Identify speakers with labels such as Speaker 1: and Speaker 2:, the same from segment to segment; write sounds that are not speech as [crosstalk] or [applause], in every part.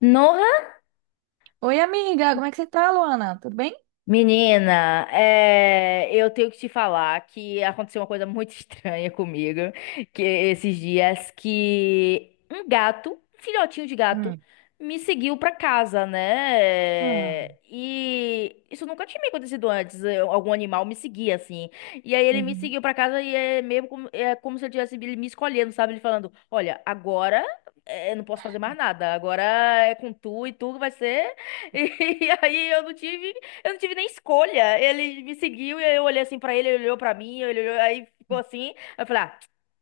Speaker 1: No.
Speaker 2: Oi, amiga, como é que você tá, Luana? Tudo bem?
Speaker 1: Menina, eu tenho que te falar que aconteceu uma coisa muito [laughs] estranha comigo, que esses dias que um gato, um filhotinho de gato,
Speaker 2: Hum.
Speaker 1: me seguiu pra casa,
Speaker 2: Ah,
Speaker 1: né? E isso nunca tinha me acontecido antes. Algum animal me seguia assim. E aí ele me
Speaker 2: uhum.
Speaker 1: seguiu pra casa e é como se eu tivesse ele me escolhendo, sabe? Ele falando: "Olha, agora eu não posso fazer mais nada. Agora é com tu e tu vai ser" [laughs] e aí eu não tive nem escolha. Ele me seguiu e eu olhei assim pra ele, ele olhou pra mim, ele olhou, aí ficou assim. Aí eu falei, ah,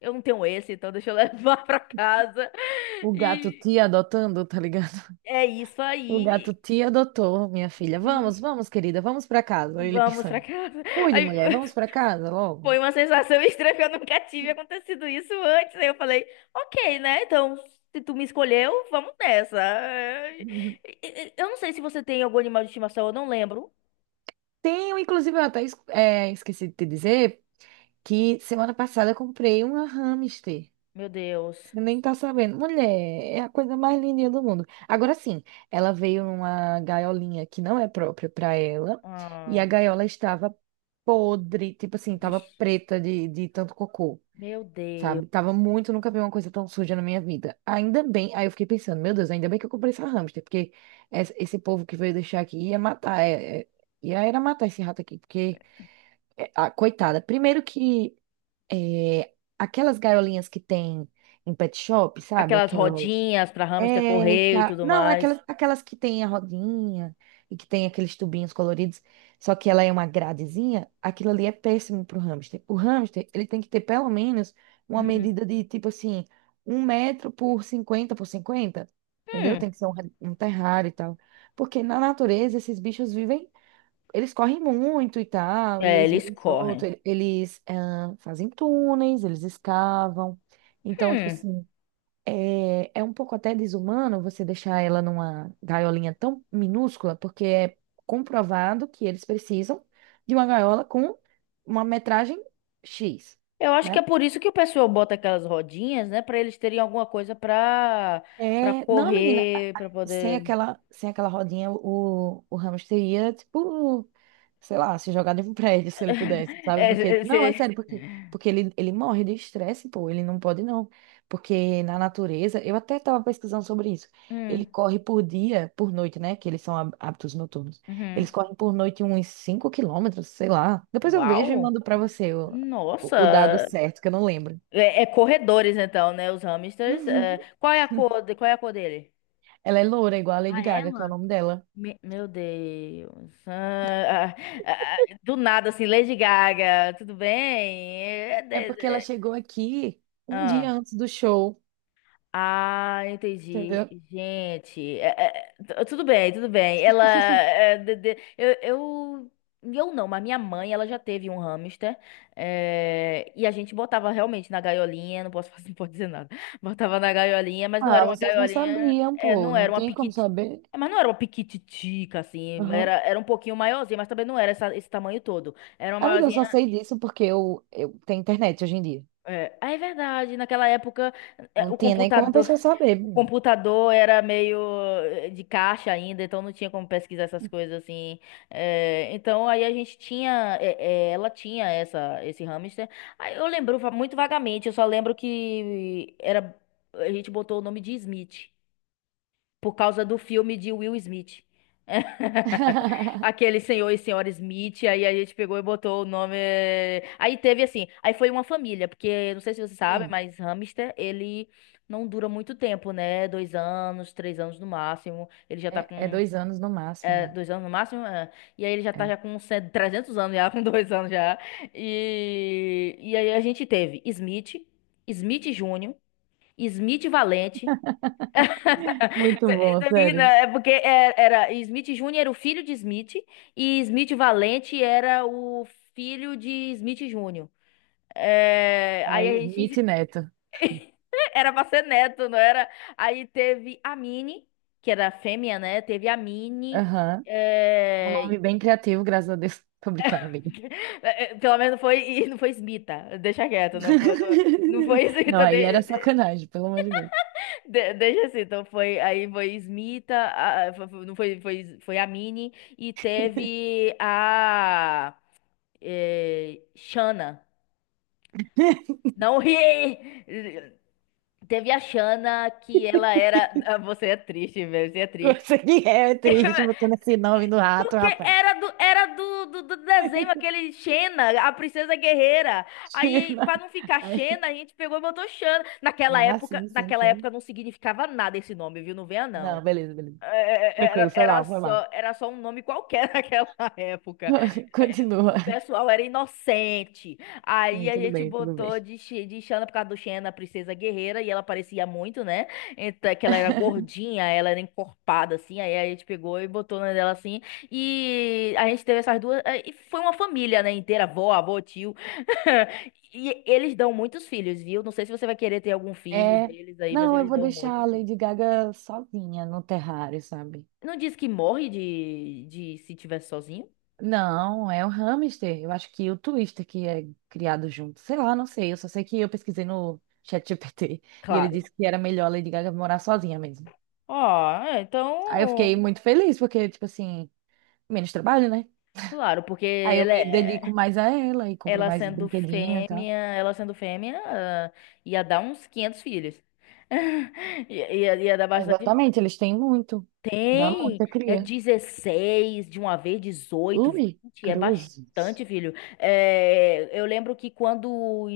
Speaker 1: eu não tenho esse, então deixa eu [laughs] levar pra casa.
Speaker 2: O gato
Speaker 1: E
Speaker 2: te adotando, tá ligado? [laughs]
Speaker 1: é isso
Speaker 2: O gato
Speaker 1: aí.
Speaker 2: te adotou, minha filha. Vamos, vamos, querida, vamos pra casa. Aí ele
Speaker 1: Vamos pra
Speaker 2: pensando.
Speaker 1: casa.
Speaker 2: Cuide,
Speaker 1: Aí
Speaker 2: mulher, vamos pra casa
Speaker 1: [laughs] foi
Speaker 2: logo.
Speaker 1: uma sensação estranha, porque eu nunca tive acontecido isso antes. Aí eu falei, ok, né? Então, se tu me escolheu, vamos nessa.
Speaker 2: Uhum.
Speaker 1: Eu não sei se você tem algum animal de estimação, eu não lembro.
Speaker 2: Tenho, inclusive, eu até esqueci de te dizer que semana passada eu comprei uma hamster.
Speaker 1: Meu Deus.
Speaker 2: Você nem tá sabendo. Mulher, é a coisa mais lindinha do mundo. Agora sim, ela veio numa gaiolinha que não é própria para ela, e a
Speaker 1: Ah,
Speaker 2: gaiola estava podre, tipo assim, tava
Speaker 1: vixe.
Speaker 2: preta de tanto cocô,
Speaker 1: Meu Deus.
Speaker 2: sabe? Tava muito, nunca vi uma coisa tão suja na minha vida. Ainda bem, aí eu fiquei pensando, meu Deus, ainda bem que eu comprei essa hamster, porque esse povo que veio deixar aqui ia matar, ia era matar esse rato aqui, porque, ah, coitada, primeiro que aquelas gaiolinhas que tem em pet shop, sabe?
Speaker 1: Aquelas
Speaker 2: Aquelas.
Speaker 1: rodinhas pra hamster correr e tudo
Speaker 2: Não,
Speaker 1: mais.
Speaker 2: aquelas que tem a rodinha e que tem aqueles tubinhos coloridos, só que ela é uma gradezinha, aquilo ali é péssimo pro hamster. O hamster, ele tem que ter pelo menos uma
Speaker 1: Hum.
Speaker 2: medida de tipo assim, 1 m por 50 por 50. Entendeu? Tem
Speaker 1: Hum,
Speaker 2: que ser um terrário e tal. Porque na natureza esses bichos vivem, eles correm muito e tal, e
Speaker 1: é,
Speaker 2: eles
Speaker 1: eles
Speaker 2: vivem solto,
Speaker 1: correm.
Speaker 2: eles fazem túneis, eles escavam. Então, tipo
Speaker 1: Hum,
Speaker 2: assim, é um pouco até desumano você deixar ela numa gaiolinha tão minúscula, porque é comprovado que eles precisam de uma gaiola com uma metragem X,
Speaker 1: eu acho que é
Speaker 2: né?
Speaker 1: por isso que o pessoal bota aquelas rodinhas, né? Pra eles terem alguma coisa pra, pra
Speaker 2: É, não, menina,
Speaker 1: correr, pra
Speaker 2: sem
Speaker 1: poder.
Speaker 2: aquela, sem aquela rodinha, o hamster ia, tipo, sei lá, se jogar de um prédio se ele pudesse,
Speaker 1: [laughs]
Speaker 2: sabe?
Speaker 1: É,
Speaker 2: Porque,
Speaker 1: é,
Speaker 2: não, é
Speaker 1: cê-
Speaker 2: sério, porque ele morre de estresse, pô, ele não pode não. Porque na natureza, eu até estava pesquisando sobre isso. Ele
Speaker 1: Hum,
Speaker 2: corre por dia, por noite, né? Que eles são hábitos noturnos.
Speaker 1: uhum.
Speaker 2: Eles correm por noite uns 5 km, sei lá. Depois eu vejo e
Speaker 1: Uau!
Speaker 2: mando pra você o dado
Speaker 1: Nossa!
Speaker 2: certo, que eu não lembro.
Speaker 1: É, é corredores, então, né? Os hamsters. É.
Speaker 2: Uhum.
Speaker 1: Qual é a cor, qual é a cor dele?
Speaker 2: Ela é loura, igual a Lady
Speaker 1: Ah, é?
Speaker 2: Gaga, que é o nome dela.
Speaker 1: Meu Deus. Ah, do nada, assim, Lady Gaga, tudo bem? É,
Speaker 2: É
Speaker 1: de-
Speaker 2: porque ela
Speaker 1: de-
Speaker 2: chegou aqui um dia
Speaker 1: Ah.
Speaker 2: antes do show,
Speaker 1: Ah, entendi.
Speaker 2: entendeu?
Speaker 1: Gente, tudo bem, tudo bem. Ela, eu não, mas minha mãe, ela já teve um hamster, é, e a gente botava realmente na gaiolinha, não posso, [laughs] não pode dizer nada. Botava na gaiolinha, mas não era
Speaker 2: Ah,
Speaker 1: uma
Speaker 2: vocês não
Speaker 1: gaiolinha,
Speaker 2: sabiam,
Speaker 1: é,
Speaker 2: pô.
Speaker 1: não era
Speaker 2: Não
Speaker 1: uma
Speaker 2: tem como
Speaker 1: piquiti,
Speaker 2: saber.
Speaker 1: é, mas não era uma piquititica assim, era,
Speaker 2: Aham.
Speaker 1: era um pouquinho maiorzinha, mas também não era esse tamanho todo. Era uma
Speaker 2: Amiga, eu só
Speaker 1: maiorzinha.
Speaker 2: sei disso porque eu tenho internet hoje em dia.
Speaker 1: É, ah, é verdade. Naquela época, é,
Speaker 2: Não
Speaker 1: o
Speaker 2: tinha nem como a
Speaker 1: computador.
Speaker 2: pessoa saber,
Speaker 1: O
Speaker 2: né?
Speaker 1: computador era meio de caixa ainda, então não tinha como pesquisar essas coisas assim. Então aí a gente tinha, ela tinha essa, esse hamster. Aí eu lembro muito vagamente, eu só lembro que era, a gente botou o nome de Smith por causa do filme de Will Smith. [laughs]
Speaker 2: [laughs]
Speaker 1: Aquele senhor e senhora Smith, aí a gente pegou e botou o nome. Aí teve assim, aí foi uma família, porque não sei se você sabe,
Speaker 2: Hum,
Speaker 1: mas hamster, ele não dura muito tempo, né? 2 anos, 3 anos no máximo. Ele já tá
Speaker 2: é
Speaker 1: com
Speaker 2: 2 anos no máximo, é.
Speaker 1: 2 anos no máximo, é. E aí ele já tá
Speaker 2: É.
Speaker 1: já com 100 300 anos, já [laughs] com 2 anos já. E aí a gente teve Smith, Smith Júnior, Smith Valente.
Speaker 2: Muito bom,
Speaker 1: Daí
Speaker 2: sério.
Speaker 1: né. É porque era Smith Jr. era o filho de Smith e Smith Valente era o filho de Smith Jr. É,
Speaker 2: É
Speaker 1: aí a
Speaker 2: Smith
Speaker 1: gente
Speaker 2: Neto.
Speaker 1: [laughs] era pra ser neto, não era? Aí teve a Minnie, que era fêmea, né? Teve a Minnie.
Speaker 2: Aham. Um
Speaker 1: é,
Speaker 2: nome bem criativo, graças a Deus. [laughs] Tô brincando, amiga.
Speaker 1: [laughs] é, pelo menos não foi, [laughs] e não foi Smita, deixa quieto, não foi, não, não
Speaker 2: [laughs]
Speaker 1: foi [laughs]
Speaker 2: Não,
Speaker 1: Smita.
Speaker 2: aí era sacanagem, pelo amor de Deus.
Speaker 1: Deixa assim, então foi, aí foi Smita, não foi, foi, foi a Mini e teve a Shana.
Speaker 2: [laughs]
Speaker 1: Não ri! Teve a Shana que ela era. Você é triste, velho, você é triste.
Speaker 2: Você que é triste botando esse nome no rato,
Speaker 1: Porque
Speaker 2: rapaz.
Speaker 1: era do, era do desenho
Speaker 2: [laughs]
Speaker 1: aquele Xena, a princesa guerreira. Aí, pra não ficar
Speaker 2: Aí-
Speaker 1: Xena, a gente pegou e botou Xana.
Speaker 2: Ah, sim, sim,
Speaker 1: Naquela
Speaker 2: sim.
Speaker 1: época não significava nada esse nome, viu? Não venha, não.
Speaker 2: Não, beleza, beleza. Tranquilo,
Speaker 1: Era,
Speaker 2: foi lá, foi lá.
Speaker 1: era só um nome qualquer [laughs] naquela época.
Speaker 2: [laughs]
Speaker 1: É, o
Speaker 2: Continua.
Speaker 1: pessoal era inocente. Aí
Speaker 2: Sim,
Speaker 1: a
Speaker 2: tudo
Speaker 1: gente
Speaker 2: bem, tudo bem.
Speaker 1: botou de, de Xana por causa do Xena, a princesa guerreira, e ela parecia muito, né? Então, é que ela era
Speaker 2: [laughs]
Speaker 1: gordinha, ela era encorpada, assim. Aí a gente pegou e botou na dela assim. E a gente teve essas duas. É, e foi uma família, né, inteira, avó, avô, tio. [laughs] E eles dão muitos filhos, viu? Não sei se você vai querer ter algum filho
Speaker 2: É,
Speaker 1: deles aí, mas
Speaker 2: não, eu
Speaker 1: eles
Speaker 2: vou
Speaker 1: dão
Speaker 2: deixar
Speaker 1: muito
Speaker 2: a
Speaker 1: filho.
Speaker 2: Lady Gaga sozinha no terrário, sabe?
Speaker 1: Não diz que morre de se tiver sozinho?
Speaker 2: Não, é o hamster. Eu acho que o Twister que é criado junto. Sei lá, não sei. Eu só sei que eu pesquisei no ChatGPT e ele
Speaker 1: Claro.
Speaker 2: disse que era melhor a Lady Gaga morar sozinha mesmo.
Speaker 1: Ah, é,
Speaker 2: Aí eu fiquei
Speaker 1: então.
Speaker 2: muito feliz, porque, tipo assim, menos trabalho, né?
Speaker 1: Claro, porque
Speaker 2: Aí eu
Speaker 1: ela,
Speaker 2: me dedico mais a ela e compro
Speaker 1: ela
Speaker 2: mais
Speaker 1: sendo
Speaker 2: brinquedinho e tal.
Speaker 1: fêmea, ah, ia dar uns 500 filhos. [laughs] Ia, ia dar bastante.
Speaker 2: Exatamente, eles têm muito. Dá
Speaker 1: Tem,
Speaker 2: muita
Speaker 1: é
Speaker 2: cria.
Speaker 1: 16 de uma vez, dezoito
Speaker 2: Ui,
Speaker 1: vinte é bastante,
Speaker 2: cruzes.
Speaker 1: filho. É, eu lembro que quando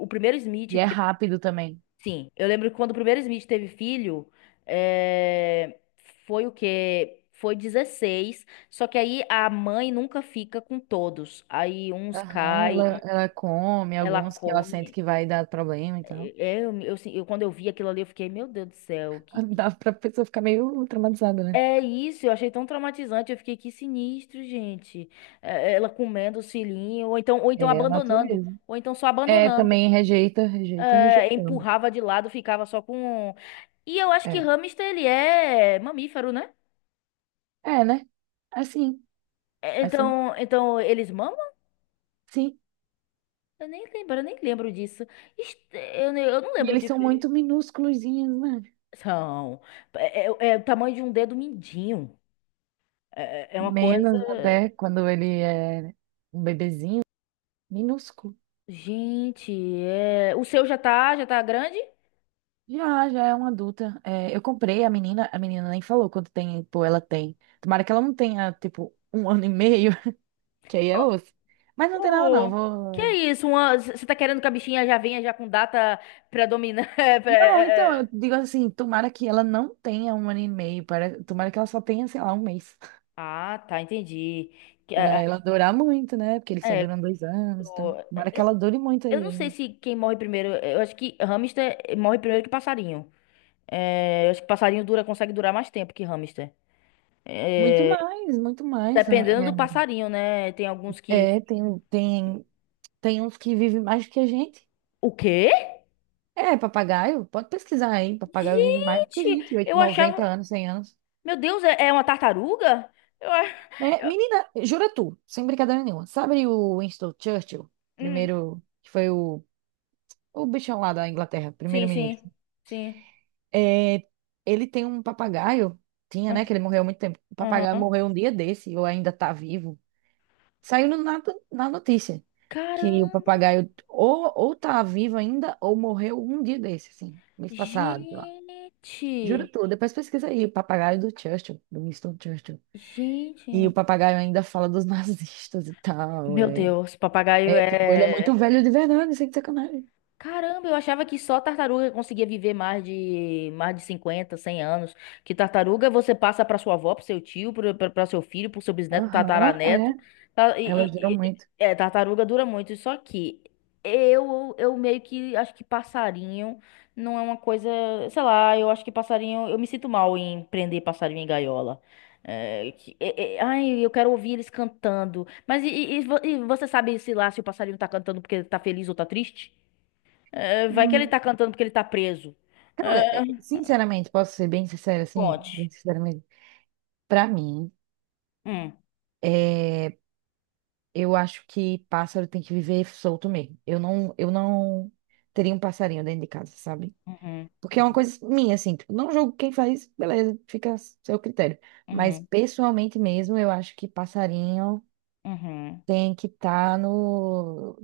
Speaker 1: o primeiro Smith.
Speaker 2: E é rápido também.
Speaker 1: Sim, eu lembro que quando o primeiro Smith teve filho, é, foi o quê? Foi 16. Só que aí a mãe nunca fica com todos. Aí uns
Speaker 2: Aham,
Speaker 1: cai,
Speaker 2: ela, ela come
Speaker 1: ela
Speaker 2: alguns que ela sente
Speaker 1: come.
Speaker 2: que vai dar problema e tal.
Speaker 1: É, é, assim, quando eu vi aquilo ali, eu fiquei, meu Deus do céu,
Speaker 2: [laughs] Dá pra pessoa ficar meio traumatizada, né?
Speaker 1: É isso, eu achei tão traumatizante, eu fiquei, que sinistro, gente. É, ela comendo o filhinho, ou então
Speaker 2: É a
Speaker 1: abandonando,
Speaker 2: natureza.
Speaker 1: ou então só
Speaker 2: É,
Speaker 1: abandonando.
Speaker 2: também rejeita, rejeita, rejeitando.
Speaker 1: Empurrava de lado, ficava só com um. E eu acho que
Speaker 2: É.
Speaker 1: hamster ele é mamífero, né?
Speaker 2: É, né? Assim,
Speaker 1: É,
Speaker 2: assim,
Speaker 1: então, então eles mamam?
Speaker 2: sim.
Speaker 1: Eu nem lembro disso. Eu não
Speaker 2: E
Speaker 1: lembro
Speaker 2: eles
Speaker 1: de.
Speaker 2: são muito minúsculozinhos, né?
Speaker 1: São. É, é o tamanho de um dedo mindinho. É, é uma coisa.
Speaker 2: Menos até quando ele é um bebezinho, minúsculo.
Speaker 1: Gente, é... o seu já tá grande?
Speaker 2: Já, já é uma adulta. É, eu comprei a menina nem falou quanto tempo ela tem. Tomara que ela não tenha, tipo, um [laughs] ano e meio, [laughs] que aí é osso. Mas não tem nada,
Speaker 1: Oh,
Speaker 2: não.
Speaker 1: que é
Speaker 2: Vou.
Speaker 1: isso? Uma... Você tá querendo que a bichinha já venha já com data predominante? [laughs] É,
Speaker 2: Não, então,
Speaker 1: é, é.
Speaker 2: eu digo assim, tomara que ela não tenha um ano e meio. Para... Tomara que ela só tenha, sei lá, um mês. [laughs]
Speaker 1: Ah, tá, entendi. Que- É, é,
Speaker 2: Para ela durar muito, né? Porque eles só
Speaker 1: é,
Speaker 2: duram 2 anos e tal.
Speaker 1: Ó,
Speaker 2: Tomara que
Speaker 1: Eu
Speaker 2: ela dure muito
Speaker 1: eu
Speaker 2: aí
Speaker 1: não sei
Speaker 2: ainda.
Speaker 1: se quem morre primeiro. Eu acho que hamster morre primeiro que passarinho. É, eu acho que passarinho dura, consegue durar mais tempo que hamster.
Speaker 2: Muito mais, muito mais, né?
Speaker 1: Dependendo do passarinho, né? Tem alguns que.
Speaker 2: É, tem uns que vivem mais do que a gente.
Speaker 1: O quê?
Speaker 2: É, papagaio, pode pesquisar aí, papagaio vive mais do que a
Speaker 1: Gente,
Speaker 2: gente, 8,
Speaker 1: eu
Speaker 2: 90
Speaker 1: achava.
Speaker 2: anos, 100 anos.
Speaker 1: Meu Deus, é, é uma tartaruga? Eu, a-
Speaker 2: É,
Speaker 1: eu-
Speaker 2: menina, jura tu, sem brincadeira nenhuma, sabe o Winston Churchill,
Speaker 1: hum,
Speaker 2: primeiro, que foi o bichão lá da Inglaterra,
Speaker 1: Sim,
Speaker 2: primeiro-ministro?
Speaker 1: sim, sim.
Speaker 2: É, ele tem um papagaio, tinha, né,
Speaker 1: Ah,
Speaker 2: que ele morreu há muito tempo, o papagaio
Speaker 1: aham.
Speaker 2: morreu um dia desse, ou ainda tá vivo, saiu na notícia, que o
Speaker 1: Caramba!
Speaker 2: papagaio ou tá vivo ainda, ou morreu um dia desse, assim, mês passado.
Speaker 1: Gente!
Speaker 2: Juro tudo, depois pesquisa aí, o papagaio do Churchill, do Winston Churchill. E o
Speaker 1: Gente!
Speaker 2: papagaio ainda fala dos [laughs] nazistas e tal,
Speaker 1: Meu
Speaker 2: é.
Speaker 1: Deus, papagaio
Speaker 2: É, tipo, ele é muito
Speaker 1: é.
Speaker 2: velho de verdade, sem sacanagem.
Speaker 1: Caramba, eu achava que só tartaruga conseguia viver mais de 50, 100 anos. Que tartaruga você passa para sua avó, para seu tio, para seu filho, para seu bisneto,
Speaker 2: Aham, é.
Speaker 1: tataraneto.
Speaker 2: Elas duram muito.
Speaker 1: É, tartaruga dura muito. Só que eu meio que acho que passarinho não é uma coisa, sei lá, eu acho que passarinho, eu me sinto mal em prender passarinho em gaiola. Ai, eu quero ouvir eles cantando. Mas e você sabe se lá se o passarinho tá cantando porque tá feliz ou tá triste? É, vai que ele
Speaker 2: Hum.
Speaker 1: tá cantando porque ele tá preso.
Speaker 2: Cara,
Speaker 1: É,
Speaker 2: é, sinceramente, posso ser bem sincera, assim,
Speaker 1: conte.
Speaker 2: bem sinceramente, pra mim,
Speaker 1: Hum,
Speaker 2: é, eu acho que pássaro tem que viver solto mesmo. Eu não teria um passarinho dentro de casa, sabe?
Speaker 1: uhum,
Speaker 2: Porque é uma
Speaker 1: uhum,
Speaker 2: coisa minha, assim, tipo, não julgo quem faz, beleza, fica a seu critério. Mas
Speaker 1: uhum,
Speaker 2: pessoalmente mesmo, eu acho que passarinho
Speaker 1: uhum.
Speaker 2: tem que estar no,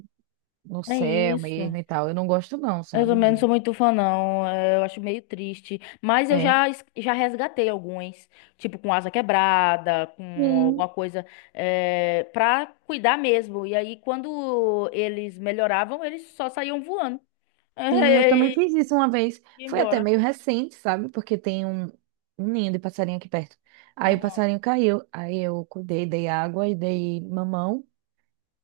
Speaker 2: no
Speaker 1: É
Speaker 2: céu
Speaker 1: isso.
Speaker 2: mesmo e tal. Eu não gosto, não,
Speaker 1: Eu
Speaker 2: sabe?
Speaker 1: também não
Speaker 2: De...
Speaker 1: sou muito fã, não. É, eu acho meio triste. Mas eu
Speaker 2: É.
Speaker 1: já, já resgatei alguns. Tipo, com asa quebrada, com alguma
Speaker 2: Sim,
Speaker 1: coisa. É, pra cuidar mesmo. E aí, quando eles melhoravam, eles só saíam voando. [laughs]
Speaker 2: sim, eu também
Speaker 1: E,
Speaker 2: fiz
Speaker 1: e-
Speaker 2: isso uma vez.
Speaker 1: ia
Speaker 2: Foi até
Speaker 1: embora.
Speaker 2: meio recente, sabe? Porque tem um ninho de passarinho aqui perto. Aí o passarinho caiu. Aí eu cuidei, dei água e dei mamão.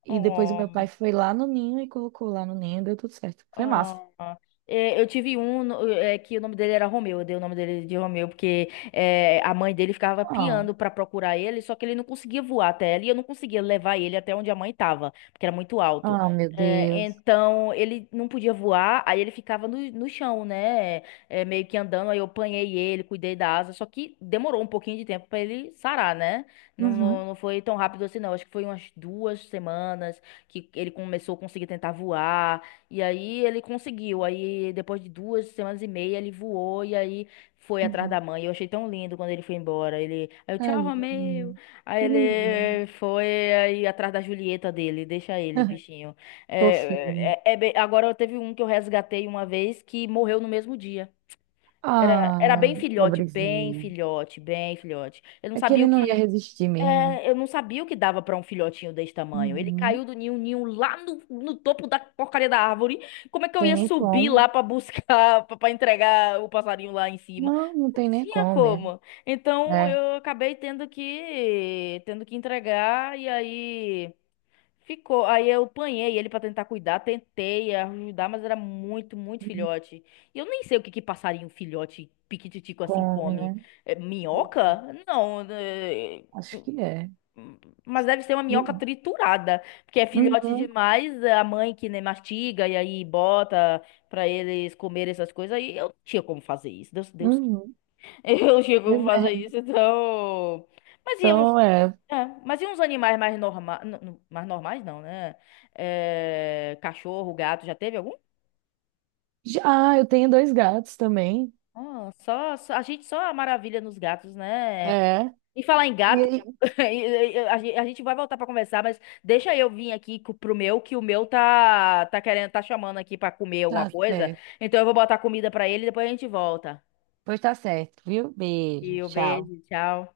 Speaker 2: E depois o meu
Speaker 1: Uhum.
Speaker 2: pai foi lá no ninho e colocou lá no ninho e deu tudo certo. Foi massa.
Speaker 1: Ah, é, eu tive um é, que o nome dele era Romeu, eu dei o nome dele de Romeu, porque é, a mãe dele ficava piando pra procurar ele, só que ele não conseguia voar até ela e eu não conseguia levar ele até onde a mãe tava, porque era muito alto.
Speaker 2: Oh, meu
Speaker 1: É,
Speaker 2: Deus.
Speaker 1: então ele não podia voar, aí ele ficava no chão, né? É, meio que andando, aí eu apanhei ele, cuidei da asa, só que demorou um pouquinho de tempo pra ele sarar, né? Não, não,
Speaker 2: Uhum,
Speaker 1: não foi tão rápido assim, não. Acho que foi umas 2 semanas que ele começou a conseguir tentar voar. E aí ele conseguiu. Aí depois de 2 semanas e meia ele voou e aí foi atrás da
Speaker 2: uhum.
Speaker 1: mãe. Eu achei tão lindo quando ele foi embora. Ele, aí eu, tchau,
Speaker 2: Tadinho.
Speaker 1: Romeu. Aí
Speaker 2: Que lindinho.
Speaker 1: ele foi aí atrás da Julieta dele. Deixa ele, bichinho.
Speaker 2: Fofinho.
Speaker 1: Agora teve um que eu resgatei uma vez que morreu no mesmo dia. Era,
Speaker 2: Ah, pobrezinho.
Speaker 1: bem filhote. Eu não
Speaker 2: É que
Speaker 1: sabia
Speaker 2: ele
Speaker 1: o
Speaker 2: não ia
Speaker 1: que.
Speaker 2: resistir mesmo, né?
Speaker 1: É, eu não sabia o que dava pra um filhotinho desse tamanho. Ele caiu
Speaker 2: Uhum.
Speaker 1: do ninho, o ninho lá no topo da porcaria da árvore. Como é que eu
Speaker 2: Tem
Speaker 1: ia
Speaker 2: nem
Speaker 1: subir
Speaker 2: como.
Speaker 1: lá pra buscar, [laughs] pra entregar o passarinho lá em cima?
Speaker 2: Não, não
Speaker 1: Não
Speaker 2: tem nem
Speaker 1: tinha
Speaker 2: como mesmo.
Speaker 1: como. Então
Speaker 2: É.
Speaker 1: eu acabei tendo que entregar e aí ficou. Aí eu apanhei ele pra tentar cuidar, tentei ajudar, mas era muito
Speaker 2: Uhum.
Speaker 1: filhote. E eu nem sei o que que passarinho filhote piquititico assim
Speaker 2: Come,
Speaker 1: come.
Speaker 2: né?
Speaker 1: É,
Speaker 2: Pois é.
Speaker 1: minhoca? Não, é.
Speaker 2: Acho que é.
Speaker 1: Mas deve ser uma minhoca
Speaker 2: Uhum,
Speaker 1: triturada, porque é filhote
Speaker 2: uhum.
Speaker 1: demais, é a mãe que nem mastiga e aí bota pra eles comerem essas coisas, aí eu não tinha como fazer isso, Deus,
Speaker 2: Uhum.
Speaker 1: [laughs] eu não tinha como
Speaker 2: Pois é.
Speaker 1: fazer isso, então... Mas e uns,
Speaker 2: Então, é.
Speaker 1: mas e uns animais mais normais não, né? É, cachorro, gato, já teve algum?
Speaker 2: Já, ah, eu tenho 2 gatos também.
Speaker 1: Ah, a gente só a maravilha nos gatos, né?
Speaker 2: É.
Speaker 1: E falar em
Speaker 2: E
Speaker 1: gato,
Speaker 2: aí?
Speaker 1: [laughs] a gente vai voltar pra conversar, mas deixa eu vir aqui pro meu, que o meu tá, tá querendo, tá chamando aqui pra comer alguma
Speaker 2: Tá
Speaker 1: coisa.
Speaker 2: certo.
Speaker 1: Então eu vou botar comida pra ele e depois a gente volta.
Speaker 2: Pois tá certo, viu? Beijo.
Speaker 1: E o
Speaker 2: Tchau.
Speaker 1: beijo, tchau.